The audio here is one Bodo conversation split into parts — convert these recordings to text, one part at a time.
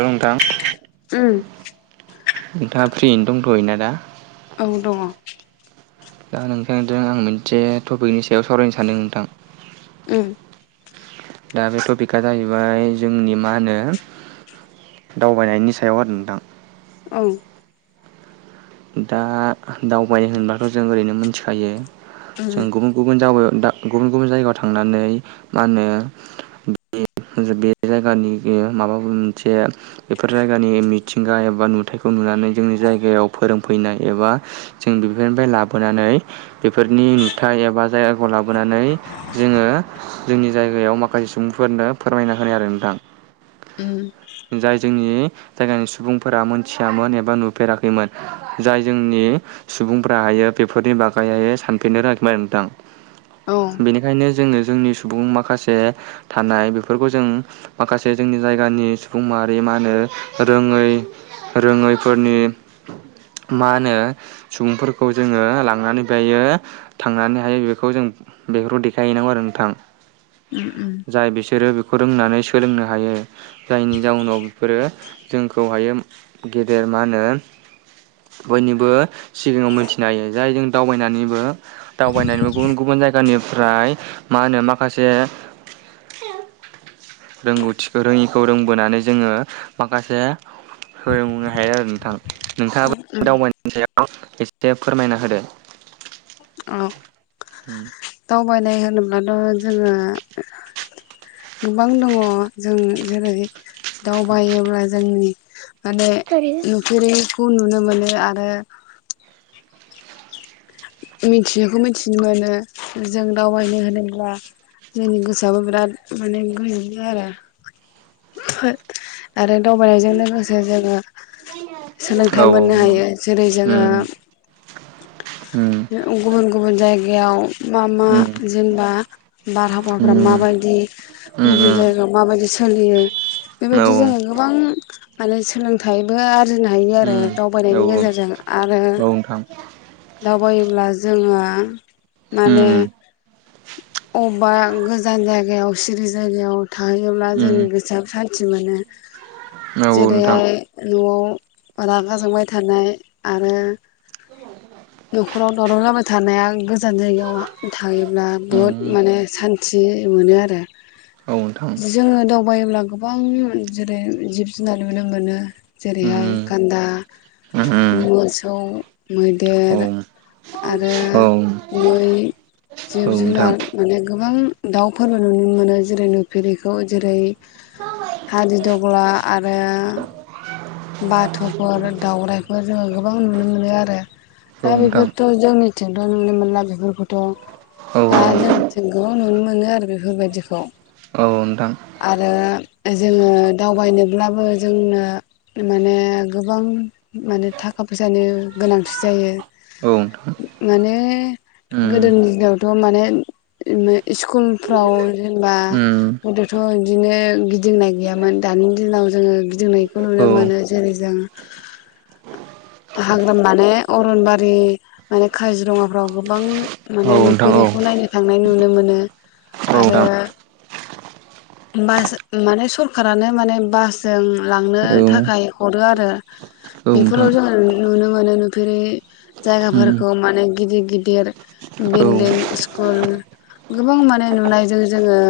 औ नोंथां। उम नोंथाङा फ्रियैनो दंथ'यो ना दा? औ दङ। दा नोंथांजों आं मोनसे टपिकनि सायाव सावरायनो सानदों नोंथां। उम दा बे टपिकआ जाहैबाय जोंनि मा होनो दावबायनायनि सायाव आरो नोंथां। औ दा दावबायनाय होनोबाथ' जों ओरैनो मिथिखायो जों गुबुन गुबुन [unintelligible] गुबुन गुबुन जायगायाव थांनानै मा होनो [unintelligible] बे जायगानि माबाफोर मोनसे बेफोर जायगानि मिथिंगा एबा नुथायखौ नुनानै जोंनि जायगायाव फोरोंफैनाय एबा जों बेफोरनिफ्राय लाबोनानै बेफोरनि नुथाय एबा जायगाखौ लाबोनानै जोङो जोंनि जायगायाव माखासे सुबुंफोरनो फोरमायना होनाय आरो नोंथां। उम जाय जोंनि जायगानि सुबुंफोरा मोनथियामोन एबा नुफेराखैमोन। जाय जोंनि सुबुंफोराहाय बेफोरनि बागैहाय सानफेरनो रोङाखैमोन नोंथां। औ बेनिखायनो जोङो जोंनि सुबुं माखासे थानाय बेफोरखौ जों माखासे जोंनि जायगानि सुबुं माहारि मा होनो रोङै रोङैफोरनि मा होनो सुबुंफोरखौ जोङो लांनानै बेहायो थांनानैहाय बेखौ जों बेफोरखौ देखायहैनांगौ आरो नोंथां। उम उम जाय बिसोरो बेखौ रोंनानै सोलोंनो हायो। जायनि जाउनाव बेफोरो जोंखौहायो गेदेर मा होनो बयनिबो सिगाङाव मोनथिनो हायो जाय जों दावबायनानैबो दावबायनानैबो गुबुन गुबुन जाय गानिफ्राय मा होनो माखासे रोंगौथिखौ रोङिखौ रोंबोनानै जोङो माखासे फोरोंबुनो हायो आरो नोंथां। नोंथाङाबो उम दावबायनायनि सायाव एसे फोरमायना होदो। औ दावबायनाय होनोब्लाथ' जोङो गोबां दङ' जों जेरै दावबायोब्ला जोंनि माने नुफेरैखौ नुनो मोनो आरो मिथियैखौ मिथिनो मोनो। जों दावबायनाय होनोब्ला जोंनि गोसोआबो बिराद माने गोजोनो आरो आरो दावबायनायजों लोगोसे जोङो औ सोलोंथाइ मोननो हायो जेरै उम जोङो उम गुबुन गुबुन जायगायाव मा मा उम जेनेबा बारहावाफ्रा उम माबायदि गुबुन जायगायाव माबायदि सोलियो औ औ बेबायदि उम जोंङो गोबां माने सोलों थायबो आरजिनो हायो आरो दावबायनायनि औ औ गेजेरजों आरो [unintelligible] दावबायोब्ला जोङो माने उम अबा गोजान जायगायाव सिरि जायगायाव थाहैयोब्ला उम जोंनि गोसोआबो सान्थि मोनो। औ नोंथां जेरैहाय न'आव रागा जोंबाय थानाय आरो न'खराव दावराव जाबाय थानाया गोजान जायगायाव थायोब्ला बुहुद उम माने सान थियै मोनो आरो औ नोंथां जोङो दावबायोब्ला गोब बां जेरै जिब जुनार नुनो मोनो। जेरैहाय उम गान्दा, मोसौ, मैदेर उम औ आरो मै औ जिब नोंथां जुनार माने गोबां दाउफोरबो नुनो मोनो। जेरै नुफेरिखौ जेरै हादिदग्ला आरो बाथ'फोर दाउराइफोर जोङो गोबां नुनो मोनो आरो औ दा नोंथां बेफोरथ' जोंनिथिंथ' नुनो मोनला बेफोरखौथ'। औ दा जों थिं गोबां नुनो मोनो आरो बेफोर बायदिखौ। औ नोंथां। आरो जोङो दावबायनोब्लाबो जोंनो माने गोबां माने थाखा फैसानि गोनांथि जायो। औ नोंथां। माने उम गोदोनि दिनावथ' माने [unintelligible] इस्कुलफ्राव जेनेबा उम गोदोथ' बिदिनो गिदिंनाय गैयामोन। दानि दिनाव जोङो गिदिंनायखौ नुनो औ मोनो जेरै जों [inaudible] हाग्रा माने अरनबारि माने काजिरङाफ्राव गोबां औ माने नोंथां औ नुफेरैखौ नायनो थांनाय नुनो मोनो। आरो औ बास माने सरखारानो माने बासजों लांनो नोंथां औ थाखाय हरो आरो नोंथां बेफोराव जोङो नुनो मोनो नुफेरै उम जायगाफोरखौ माने गिदिर गिदिर औ बिल्डिं इस्कुल गोबां माने नुनायजों जोङो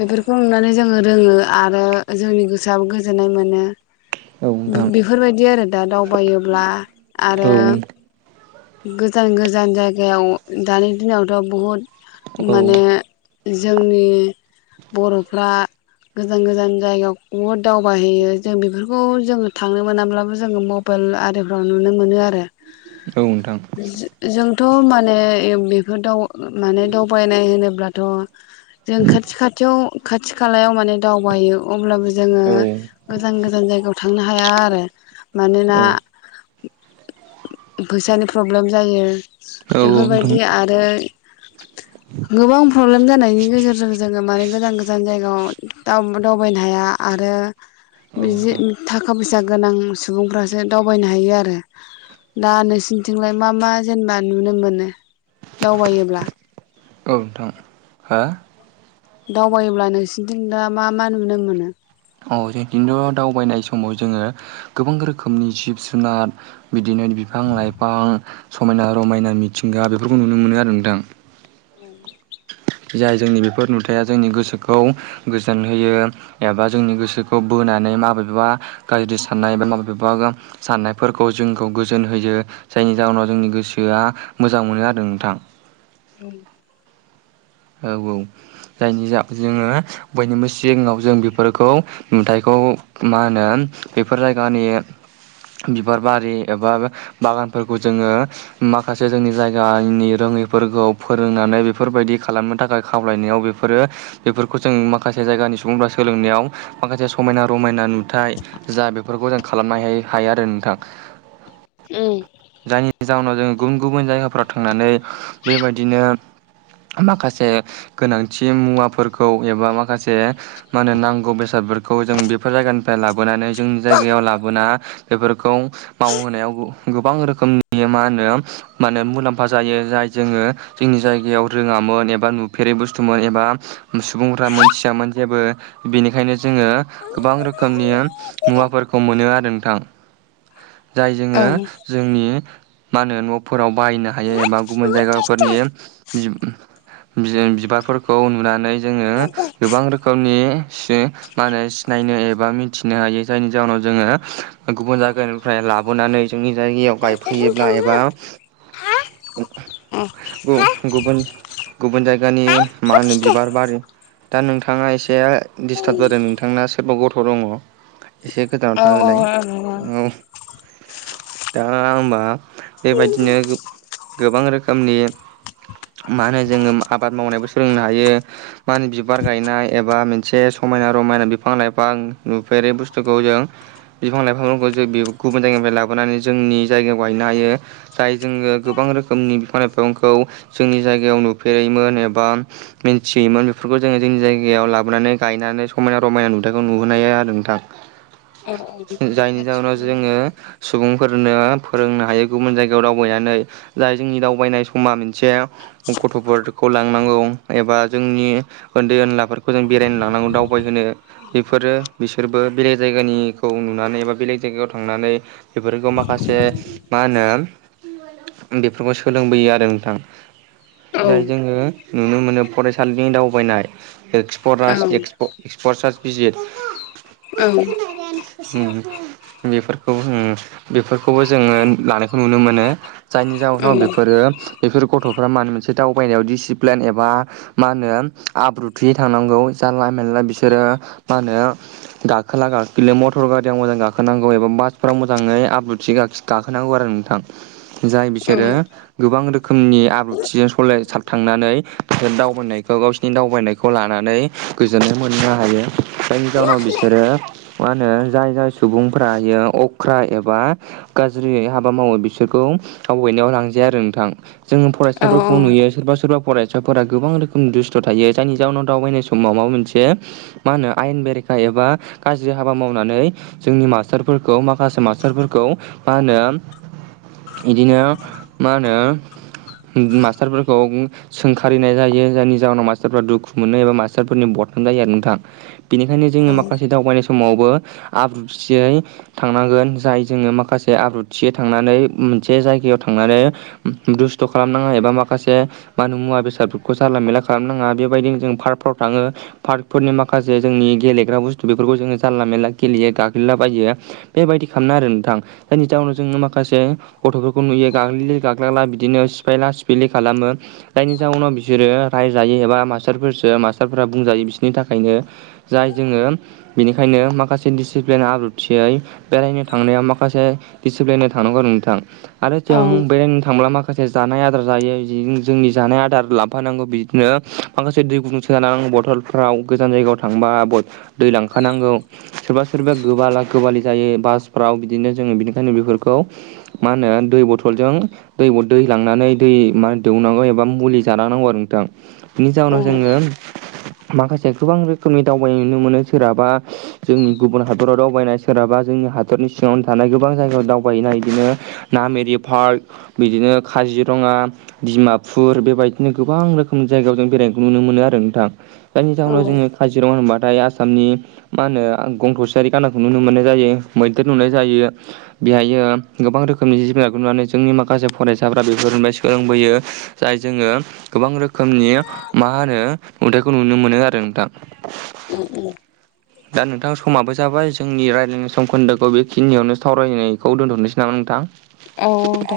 बेफोरखौ नुनानै जोङो रोङो आरो जोंनि गोसोआबो गोजोननाय मोनो। औ नोंथां बेफोरबायदि आरो दा दावबायोब्ला औ आरो गोजान गोजान जायगायाव दानि दिनावथ' बुहुद औ माने जोंनि बर'फ्रा गोजान गोजान जायगायाव बुहुद दावबायहैयो जों बेफोरखौ जोङो थांनो मोनाब्लाबो जोङो म' पोल आरिफ्राव नुनो मोनो आरो औ नोंथां। [unintelligible] जोंथ' माने ए बेफोर दाव माने दावबायनाय होनोब्लाथ' जों खाथि खाथियाव खाथि खालायाव माने दावबायो अब्लाबो जोंङो औ गोजान गोजान जायगायाव थांनो हाया आरो मानोना औ फैसानि प्रब्लेम जायो औ नोंथां बेफोरबायदि आरो गोबां प्रब्लेम जानायनि गेजेरजों जोंङो माने गोजान गोजान जायगायाव दाव दावबायनो हाया आरो औ बिदि नोंथां थाखा फैसा गोनां सुबुंफ्रासो दावबायनो हायो आरो दा नोंसोरनिथिंलाय मा मा जेनेबा नुनो मोनो दावबायोब्ला? ओं नोंथां। हा? दावबायोब्ला नोंसोरथिं दा मा मा नुनो मोनो? अ जोंथिथ' दावबायनाय समाव जोङो गोबां रोखोमनि जिब जुनाद बिदिनो बिफां लाइफां समायना रमायना मिथिंगा बेफोरखौ नुनो मोनो आरो नोंथां। औ। जाय जोंनि बेफोर नुथाया जोंनि गोसोखौ गोजोन होयो। एबा जोंनि गोसोखौ बोनानै माबेबा गाज्रि साननाय एबा माबेबा साननायफोरखौ जोंखौ गोजोन होयो। जायनि जाहोनाव जोंनि गोसोआ मोजां मोनो आरो नोंथां। औ। औ औ जायनि जा जोङो बयनिबो सिगाङाव जों बेफोरखौ नुथायाइखौ मा होनो बेफोर जायगानि बिबार बारि एबा बागानफोरखौ जोङो माखासे जोंनि जायगानि रोङैफोरखौ फोरोंनानै बेफोरबायदि खालामनो थाखाय खावलायनायाव बेफोरो बेफोरखौ जों माखासे जायगानि सुबुंफ्रा सोलोंनायाव माखासे समायना रमायना नुथाय जा बेफोरखौ जों खालामनो हाय-हायो आरो नोंथां। उम। जायनि जाहोनाव जोंङो गुबुन गुबुन जायगाफोराव थांनानै बेबायदिनो माखासे गोनांथि मुवाफोरखौ एबा माखासे मा होनो नांगौ बेसादफोरखौ जों बेफोर जायगानिफ्राय लाबोनानै जोंनि जायगायाव लाबोना बेफोरखौ मावहोनायाव गोबां रोखोमनि नि मा होनो माने मुलाम्फा जायो जाय जोङो जोंनि जायगायाव रोङामोन एबा नुफेरै बुस्थुमोन एबा सुबुंफ्रा मोनथियामोन जेबो बेनिखायनो जोङो गोबां रोखोमनि मुवाफोरखौ मोनो आरो नोंथां। जाय जोङो जोंनि मा होनो न'फोराव बायनो हायो एबा गुबुन जायगाफोरनि बि-बिबारफोरखौ नुनानै जोङो गोबां रोखोमनि सि मा होनो सिनायनो एबा मिथिनो हायो जायनि जाहोनाव जोङो गुबुन जायगानिफ्राय लाबोनानै जोंनि जायगायाव गायफैयोब्ला एबा औ गु-गुबुन गुबुन जायगानि मा होनो बिबार बारि दा नोंथाङा एसे दिडिस्टार्ब जादों नोंथांना सोरबा गथ' दङ। एसे गोजानाव थाहोलाय औ। दा होमबा बेबायदिनो गोब-गोबां रोखोमनि मा होनो जोङो आबाद मावनायबो सोलोंनो हायो माहोनो बिबार गायनाय एबा मोनसे समायना रमायना बिफां लाइफां नुफेरै बुस्थुखौ जों बिफां लाइफांफोरखौ जों बे गुबुन जायगानिफ्राय लाबोनानै जोंनि जायगायाव गायनो हायो। जाय जोङो गोबां रोखोमनि बिफां लाइफइफांखौ जोंनि जायगायाव नुफेरैमोन एबा मिथियोमोन बेफोरखौ जोङो जोंनि जायगायाव लाबोनानै गायनानै समायना रमायना नुथायखौ नुहोनो हायो आरो नोंथां। जायनि जाउनाव जोङो सुबुं फोरनो फोरोंनो हायो गुबुन जायगायाव दावबायनानै जाय जोंनि दावबायनाय समा मोनसे गथ'फोरखौ लांनांगौ एबा जोंनि। उन्दै उनलाफोरखौ जों बेरायनो लांनांगौ दावबायहोनो। बेफोरो बिसोरबो बेलेग जायगानिखौ नुनानै एबा बेलेग जायगायाव थांनानै। बेफोरखौ माखासे मा होनो। बेफोरखौ सोलोंबोयो आरो नोंथां। जाय जोङो नुनो मोनो फरायसालिनि दावबायनाय एक्सपरास औ एक्सपर्टस भिजिट। औ। उम बेफोरखौ जोङो बेफोरखौबो जोङो लानायखौ नुनो मोनो। जायनि औ जाहोनाव बेफोरो बेफोर गथ'फ्रा माने मोनसे दावबायनायाव डिसिप्लेन एबा मा होनो? आब्रुथियै थांनांगौ जानला मेनला बिसोरो मा होनो? गाखोला-गाखलि मटर गारियाव मोजां गाखोनांगौ एबा बासफोराव मो- जाङै आब्रुथि गाखि गाखोनांगौ आरो नोंथां जाय बिसोरो गोबां रोखोमनि आब्रुथि सलाय साब थांनानै दावहोननायखौ गाव- नि दावबायनायखौ लानानै गोजोननाय मोननो हायो जायनि जाउनाव बिसोरो मा होनो जाय जाय सुबुंफ्रा इयाव अख्रा एबा गाज्रि हाबा मावो बिसोरखौ दावबायनायाव लांजाया आरो नोंथां। जोङो औ फरायसाफोरखौ नुयो सोरबा सोरबा फराय- साफोरा गोबां रोखोमनि दुस्थ' थायो जायनि जाउनाव दावबायनाय समाव माबा मोनसे मा होनो? आयेन बेरेखा एबा गाज्रि हाबा मावनानै जोंनि मास्टारफोरखौ मा- खासे मास्टारफोरखौ मा होनो? इदिनो मा होनो? उम मास्टारफोरखौ सोंखारिनाय जायो जायनि जाहोनाव मास्टारफोरा दुखु मोनो एबा मास्टारफोरनि बदनाम जायो आरो नोंथां। बेनिखायनो जोङो माखासे दावबायनाय समावबो आब्रुथियै थांनांगोन जाय जोङो माखासे आब्रुथियै थांनानै मोनसे जायगायाव थांनानै दुस्थ' खालाम नाङा एबा माखासे माने मुवा बेसादखौ जाला मेला खालामनाङा बेबायदिनो जों पार्कफ्राव थाङो। पार्कफोरनि माखासे जोंनि गेलेग्रा बुस्थु बेफोरखौ जोङो जानला मेनला गेलेयो गाग्लिला बायो। बेबायदि खामनाङा आरो नोंथां जायनि जाउनाव जोङो माखासे गथ'फोरखौ नुयो गाग्लिलि गाग्लाला बिदिनो सिफायला सिफायलि खालामो। जायनि जाउनाव बिसोरो रायजायो एबा मास्टारफोरसो मास्टारफोरा बुंजायो बिसोरनि थाखायनो। जाय जोङो बेनिखायनो माखासे डिसिप्लेन आब्रुथियै बेरायनो थांनायाव माखासे डिसिप्लेना थानांगौ नोंथां। आरो जों बेरायनो थांब्ला मा- खासे जानाय आदार जायो इदिनो जोंनि जानाय आदार लाफानांगौ बिदिनो माखासे दै गुदुं सोना बथल- फ्राव गोजान जायगायाव थांबा बथ दै लांखानांगौ। सोरबा सोरबा गोबाला गोबालि जायो। बासफ्राव बिदिनो जोङो बिनिखायनो बेफोरखौ मा होनो? दै बथलजों दै ब दै लांनानै दै मा दौनांगौ एबा मुलि जाना होनांगौ आरो नोंथां। बिनि औ जाउनाव जोङो माखासे गोबां रोखोमनि दावबायनाय नुनो मोनो। सोरहाबा जोंनि गुबुन हादराव दावबायनाय सोरहाबा जोंनि हादरनि सिङावनो थानाय गोबां जायगायाव दावबायनाय इदिनो नामेरि पार्क बिदिनो खाजिरङा डिमापुर बेबायदिनो गोबां रोखोमनि जायगायाव जों बेरायखौ नुनो मोनो आरो नोंथां। जायनि जाउनाव औ जोङो काजिरङा होनबाथाय आसामनि मा होनो? आं गंथ'सेयारि गानदाखौनो नुनो मोनो। जायो मैदेर नुनाय जायो। बेहायो गोबां रोखोमनि जि जुनारखौ नुनानै जोंनि माखासे फरायसाफ्रा बेफोरनिफ्राय सोलोंबोयो। जाय जोङो गोबां रोखोमनि मा होनो? नुथाइखौ नुनो मोनो आरो नोंथां। उम दा नोंथां समाबो जाबाय जोंनि राइ- जोंनि समखोन्दोखौ बेखिनियावनो सावरायनायखौ दोनथ'नोसै नामा नोंथां? औ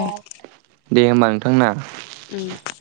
औ दे होमबा नोंथां ना उम